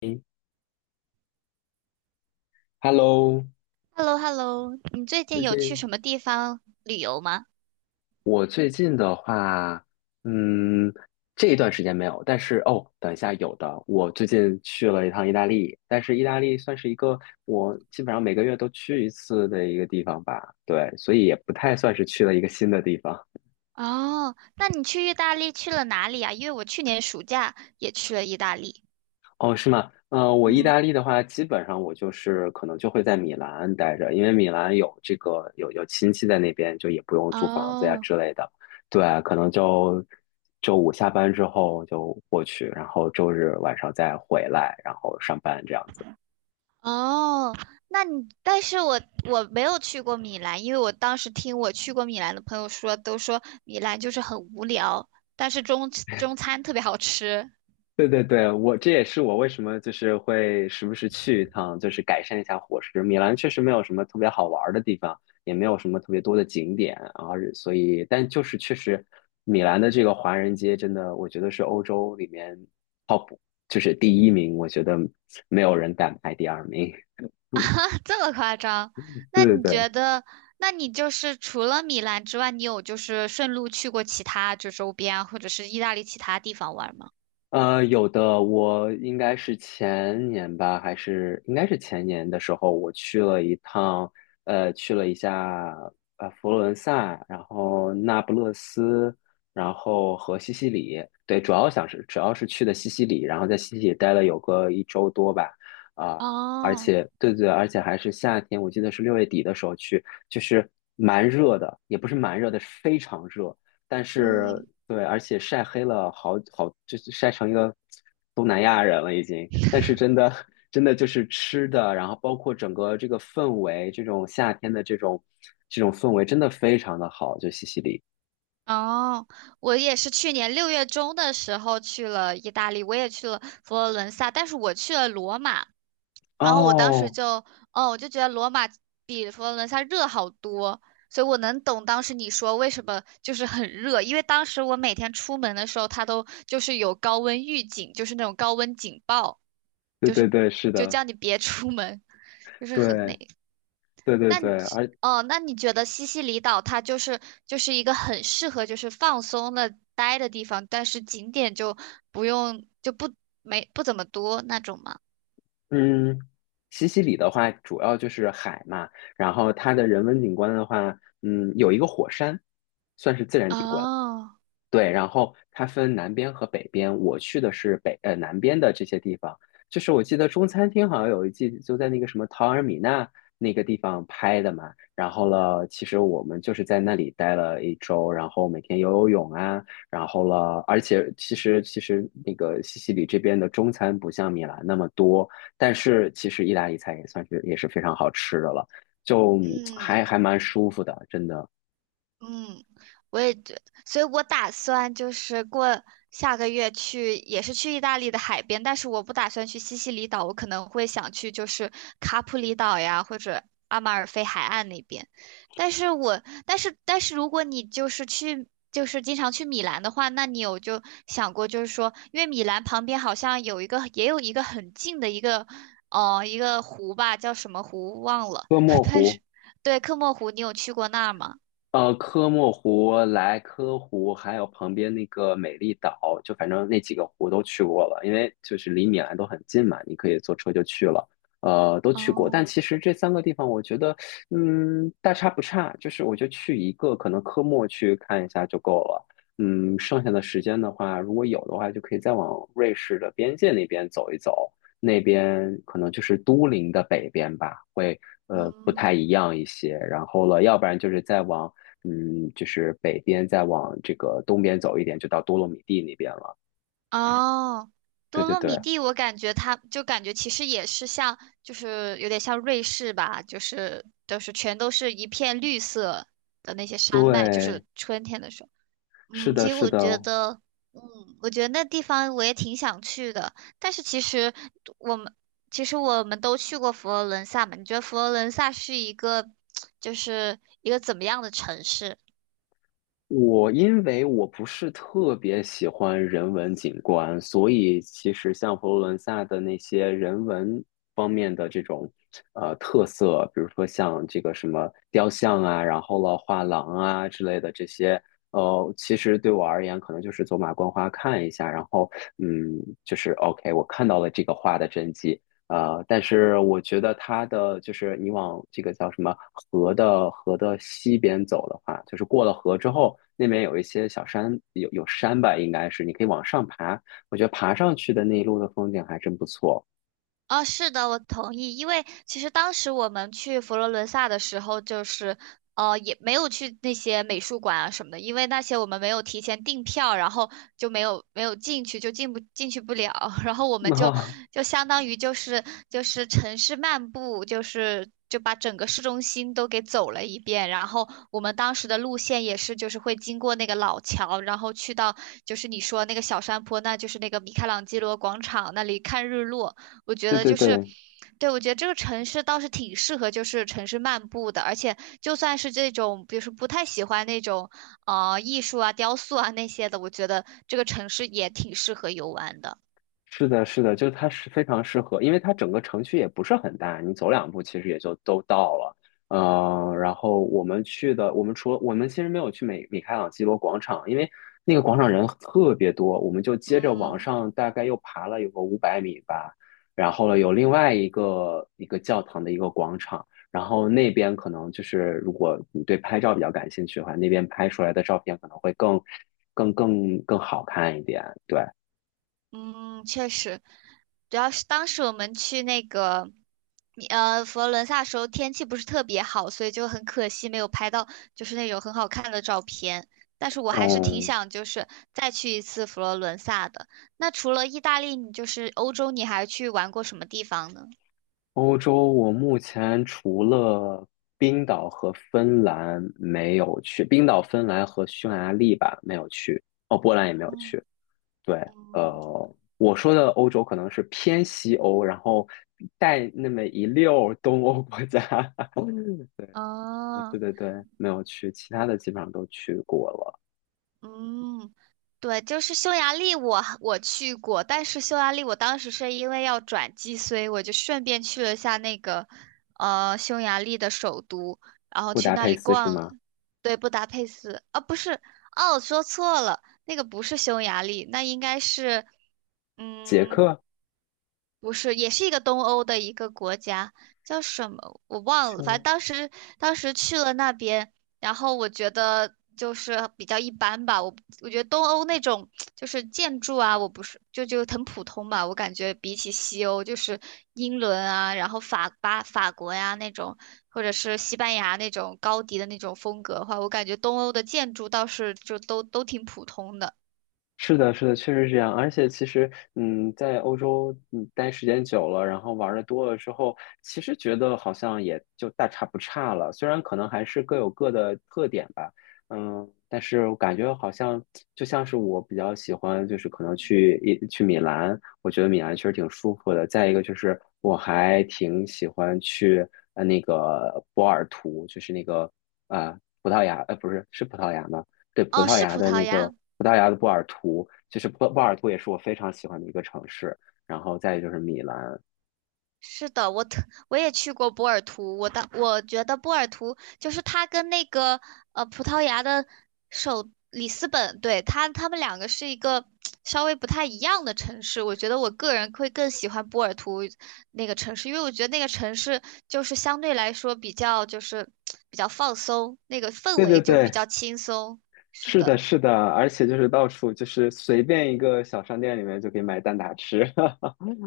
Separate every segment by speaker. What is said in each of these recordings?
Speaker 1: 诶 Hello，
Speaker 2: h e l l o h e l l o 你最近
Speaker 1: 最
Speaker 2: 有去
Speaker 1: 近
Speaker 2: 什么地方旅游吗？
Speaker 1: 我最近的话，嗯，这一段时间没有，但是哦，等一下有的。我最近去了一趟意大利，但是意大利算是一个我基本上每个月都去一次的一个地方吧，对，所以也不太算是去了一个新的地方。
Speaker 2: 哦，那你去意大利去了哪里啊？因为我去年暑假也去了意大利。
Speaker 1: 哦，是吗？我意
Speaker 2: 嗯，
Speaker 1: 大利的话，基本上我就是可能就会在米兰待着，因为米兰有这个有亲戚在那边，就也不用租房子呀
Speaker 2: 哦
Speaker 1: 之类的。对，可能就周五下班之后就过去，然后周日晚上再回来，然后上班这样子。
Speaker 2: 哦，那你，但是我没有去过米兰，因为我当时听我去过米兰的朋友说，都说米兰就是很无聊，但是中餐特别好吃。
Speaker 1: 对对对，我这也是我为什么就是会时不时去一趟，就是改善一下伙食。米兰确实没有什么特别好玩儿的地方，也没有什么特别多的景点，然后所以，但就是确实，米兰的这个华人街真的，我觉得是欧洲里面 top，就是第一名，我觉得没有人敢排第二名。
Speaker 2: 这么夸张？
Speaker 1: 对
Speaker 2: 那
Speaker 1: 对
Speaker 2: 你觉
Speaker 1: 对。
Speaker 2: 得，那你就是除了米兰之外，你有就是顺路去过其他就周边啊或者是意大利其他地方玩吗？
Speaker 1: 有的，我应该是前年吧，还是应该是前年的时候，我去了一趟，去了一下佛罗伦萨，然后那不勒斯，然后和西西里，对，主要是去的西西里，然后在西西里待了有个一周多吧，啊、而
Speaker 2: 哦，
Speaker 1: 且对对，而且还是夏天，我记得是六月底的时候去，就是蛮热的，也不是蛮热的，是非常热。但是
Speaker 2: 嗯，
Speaker 1: 对，而且晒黑了好好，就是晒成一个东南亚人了已经。但是真的 真的就是吃的，然后包括整个这个氛围，这种夏天的这种氛围，真的非常的好，就西西里。
Speaker 2: 哦，我也是去年六月中的时候去了意大利，我也去了佛罗伦萨，但是我去了罗马。然后我当时
Speaker 1: 哦，
Speaker 2: 就，哦，我就觉得罗马比佛罗伦萨热好多，所以我能懂当时你说为什么就是很热，因为当时我每天出门的时候，它都就是有高温预警，就是那种高温警报，
Speaker 1: 对
Speaker 2: 就
Speaker 1: 对
Speaker 2: 是
Speaker 1: 对，是
Speaker 2: 就
Speaker 1: 的，
Speaker 2: 叫你别出门，就是很那。
Speaker 1: 对对对
Speaker 2: 那你
Speaker 1: 对，
Speaker 2: 觉哦，那你觉得西西里岛它就是就是一个很适合就是放松的待的地方，但是景点就不用就不没不怎么多那种吗？
Speaker 1: 嗯，西西里的话主要就是海嘛，然后它的人文景观的话，有一个火山，算是自然景观。
Speaker 2: 哦，
Speaker 1: 对，然后它分南边和北边，我去的是南边的这些地方。就是我记得中餐厅好像有一季就在那个什么陶尔米纳那个地方拍的嘛。然后了，其实我们就是在那里待了一周，然后每天游泳啊，然后了，而且其实那个西西里这边的中餐不像米兰那么多，但是其实意大利菜也是非常好吃的了，就嗯
Speaker 2: 嗯。
Speaker 1: 还还蛮舒服的，真的。
Speaker 2: 嗯，我也觉，所以我打算就是过下个月去，也是去意大利的海边，但是我不打算去西西里岛，我可能会想去就是卡普里岛呀，或者阿马尔菲海岸那边。但是如果你就是去，就是经常去米兰的话，那你有就想过，就是说，因为米兰旁边好像有一个，也有一个很近的一个，哦，一个湖吧，叫什么湖忘了，
Speaker 1: 哥 莫
Speaker 2: 但是
Speaker 1: 湖。
Speaker 2: 对，科莫湖，你有去过那儿吗？
Speaker 1: 科莫湖、莱科湖，还有旁边那个美丽岛，就反正那几个湖都去过了，因为就是离米兰都很近嘛，你可以坐车就去了。都去过，
Speaker 2: 哦，
Speaker 1: 但其实这三个地方，我觉得，大差不差，就是我就去一个，可能科莫去看一下就够了。剩下的时间的话，如果有的话，就可以再往瑞士的边界那边走一走，那边可能就是都灵的北边吧，会不
Speaker 2: 嗯，
Speaker 1: 太一样一些。然后了，要不然就是再往。就是北边再往这个东边走一点，就到多洛米蒂那边了。
Speaker 2: 哦，
Speaker 1: 对
Speaker 2: 多
Speaker 1: 对
Speaker 2: 洛米
Speaker 1: 对
Speaker 2: 蒂，我感觉它就感觉其实也是像，就是有点像瑞士吧，就是都是全都是一片绿色的那些山脉，就
Speaker 1: 对，
Speaker 2: 是春天的时候。
Speaker 1: 是
Speaker 2: 嗯，
Speaker 1: 的，
Speaker 2: 其实
Speaker 1: 是
Speaker 2: 我觉
Speaker 1: 的。
Speaker 2: 得，嗯，我觉得那地方我也挺想去的，但是我们其实我们都去过佛罗伦萨嘛，你觉得佛罗伦萨是一个就是一个怎么样的城市？
Speaker 1: 因为我不是特别喜欢人文景观，所以其实像佛罗伦萨的那些人文方面的这种特色，比如说像这个什么雕像啊，然后了画廊啊之类的这些，其实对我而言可能就是走马观花看一下，然后嗯，就是 OK，我看到了这个画的真迹，但是我觉得它的就是你往这个叫什么河的西边走的话，就是过了河之后，那边有一些小山，有山吧，应该是你可以往上爬。我觉得爬上去的那一路的风景还真不错。
Speaker 2: 哦，是的，我同意。因为其实当时我们去佛罗伦萨的时候，就是也没有去那些美术馆啊什么的，因为那些我们没有提前订票，然后就没有进去，就进去不了。然后我 们就
Speaker 1: 啊，
Speaker 2: 就相当于就是就是城市漫步，就是就把整个市中心都给走了一遍。然后我们当时的路线也是，就是会经过那个老桥，然后去到就是你说那个小山坡，那就是那个米开朗基罗广场那里看日落。我觉
Speaker 1: 对
Speaker 2: 得
Speaker 1: 对
Speaker 2: 就是，
Speaker 1: 对，
Speaker 2: 对，我觉得这个城市倒是挺适合就是城市漫步的，而且就算是这种，比如说不太喜欢那种啊艺术啊、雕塑啊那些的，我觉得这个城市也挺适合游玩的。
Speaker 1: 是的，是的，就它是非常适合，因为它整个城区也不是很大，你走两步其实也就都到了。嗯、我们其实没有去米开朗基罗广场，因为那个广场人特别多，我们就接着往
Speaker 2: 嗯。
Speaker 1: 上大概又爬了有个500米吧，然后呢有另外一个教堂的一个广场，然后那边可能就是如果你对拍照比较感兴趣的话，那边拍出来的照片可能会更好看一点，对。
Speaker 2: 嗯，确实，主要是当时我们去那个，佛罗伦萨时候天气不是特别好，所以就很可惜没有拍到就是那种很好看的照片。但是我还是挺
Speaker 1: 嗯，
Speaker 2: 想就是再去一次佛罗伦萨的。那除了意大利，你就是欧洲，你还去玩过什么地方呢？
Speaker 1: 欧洲，我目前除了冰岛和芬兰没有去，冰岛、芬兰和匈牙利吧没有去，哦，波兰也没有
Speaker 2: 嗯
Speaker 1: 去。对，
Speaker 2: 嗯，
Speaker 1: 我说的欧洲可能是偏西欧，然后带那么一溜儿东欧国家。嗯对对
Speaker 2: 哦。
Speaker 1: 对对，没有去，其他的基本上都去过了。
Speaker 2: 嗯，对，就是匈牙利我去过，但是匈牙利我当时是因为要转机，所以我就顺便去了下那个匈牙利的首都，然后
Speaker 1: 布
Speaker 2: 去
Speaker 1: 达
Speaker 2: 那
Speaker 1: 佩
Speaker 2: 里
Speaker 1: 斯是
Speaker 2: 逛，
Speaker 1: 吗？
Speaker 2: 对，布达佩斯啊，不是，哦，我说错了，那个不是匈牙利，那应该是
Speaker 1: 捷
Speaker 2: 嗯。
Speaker 1: 克？
Speaker 2: 不是，也是一个东欧的一个国家，叫什么我忘了。反正当时去了那边，然后我觉得就是比较一般吧。我觉得东欧那种就是建筑啊，我不是就很普通吧。我感觉比起西欧，就是英伦啊，然后法国呀、那种，或者是西班牙那种高迪的那种风格的话，我感觉东欧的建筑倒是就都挺普通的。
Speaker 1: 是的，是的，确实是这样。而且其实，在欧洲待时间久了，然后玩的多了之后，其实觉得好像也就大差不差了。虽然可能还是各有各的特点吧，但是我感觉好像就像是我比较喜欢，就是可能去一去米兰，我觉得米兰确实挺舒服的。再一个就是我还挺喜欢去那个波尔图，就是那个葡萄牙，不是，是葡萄牙吗？对，
Speaker 2: 哦，是葡萄牙。
Speaker 1: 葡萄牙的波尔图，就是波尔图也是我非常喜欢的一个城市。然后再就是米兰，
Speaker 2: 是的，我也去过波尔图，我觉得波尔图就是它跟那个葡萄牙的首里斯本，对，它们两个是一个稍微不太一样的城市。我觉得我个人会更喜欢波尔图那个城市，因为我觉得那个城市就是相对来说比较就是比较放松，那个氛
Speaker 1: 对对
Speaker 2: 围就比
Speaker 1: 对，
Speaker 2: 较轻松。是
Speaker 1: 是
Speaker 2: 的。
Speaker 1: 的，是的，而且就是到处就是随便一个小商店里面就可以买蛋挞吃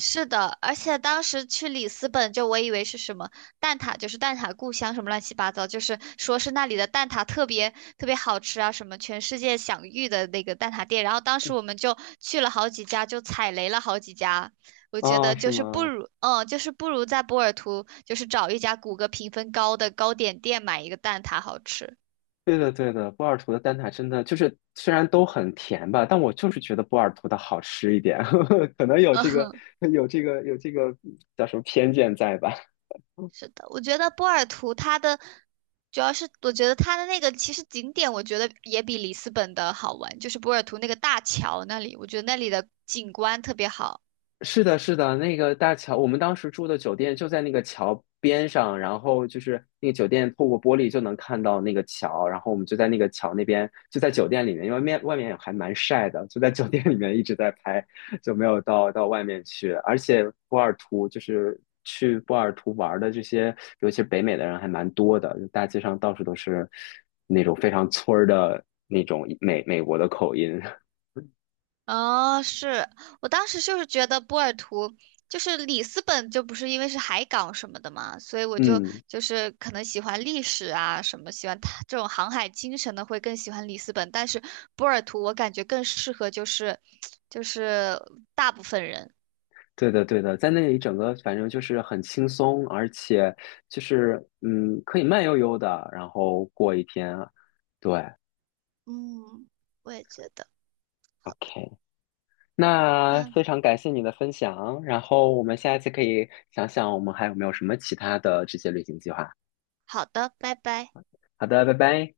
Speaker 2: 是的，而且当时去里斯本，就我以为是什么蛋挞，就是蛋挞故乡什么乱七八糟，就是说是那里的蛋挞特别特别好吃啊，什么全世界享誉的那个蛋挞店。然后当时我们就去了好几家，就踩雷了好几家。我觉
Speaker 1: 啊
Speaker 2: 得
Speaker 1: 是
Speaker 2: 就是不
Speaker 1: 吗？
Speaker 2: 如，嗯，就是不如在波尔图，就是找一家谷歌评分高的糕点店买一个蛋挞好吃。
Speaker 1: 对的，对的，波尔图的蛋挞真的就是虽然都很甜吧，但我就是觉得波尔图的好吃一点，可能有这个 有这个有这个叫什么偏见在吧？
Speaker 2: 是的，我觉得波尔图它的主要是，我觉得它的那个其实景点，我觉得也比里斯本的好玩，就是波尔图那个大桥那里，我觉得那里的景观特别好。
Speaker 1: 是的，是的，那个大桥，我们当时住的酒店就在那个桥边上，然后就是那个酒店透过玻璃就能看到那个桥，然后我们就在那个桥那边，就在酒店里面，因为外面还蛮晒的，就在酒店里面一直在拍，就没有到外面去。而且波尔图就是去波尔图玩的这些，尤其是北美的人还蛮多的，就大街上到处都是那种非常村儿的那种美国的口音，
Speaker 2: 哦，我当时就是觉得波尔图就是里斯本，就不是因为是海港什么的嘛，所以我
Speaker 1: 嗯。
Speaker 2: 就是可能喜欢历史啊什么，喜欢它这种航海精神的会更喜欢里斯本，但是波尔图我感觉更适合就是 就是大部分人。
Speaker 1: 对的，对的，在那里整个反正就是很轻松，而且就是可以慢悠悠的，然后过一天啊。对
Speaker 2: 嗯，我也觉得。好，
Speaker 1: ，OK，那
Speaker 2: 那
Speaker 1: 非常感谢你的分享，然后我们下一次可以想想我们还有没有什么其他的这些旅行计划。
Speaker 2: 好的，拜拜。
Speaker 1: 好的，拜拜。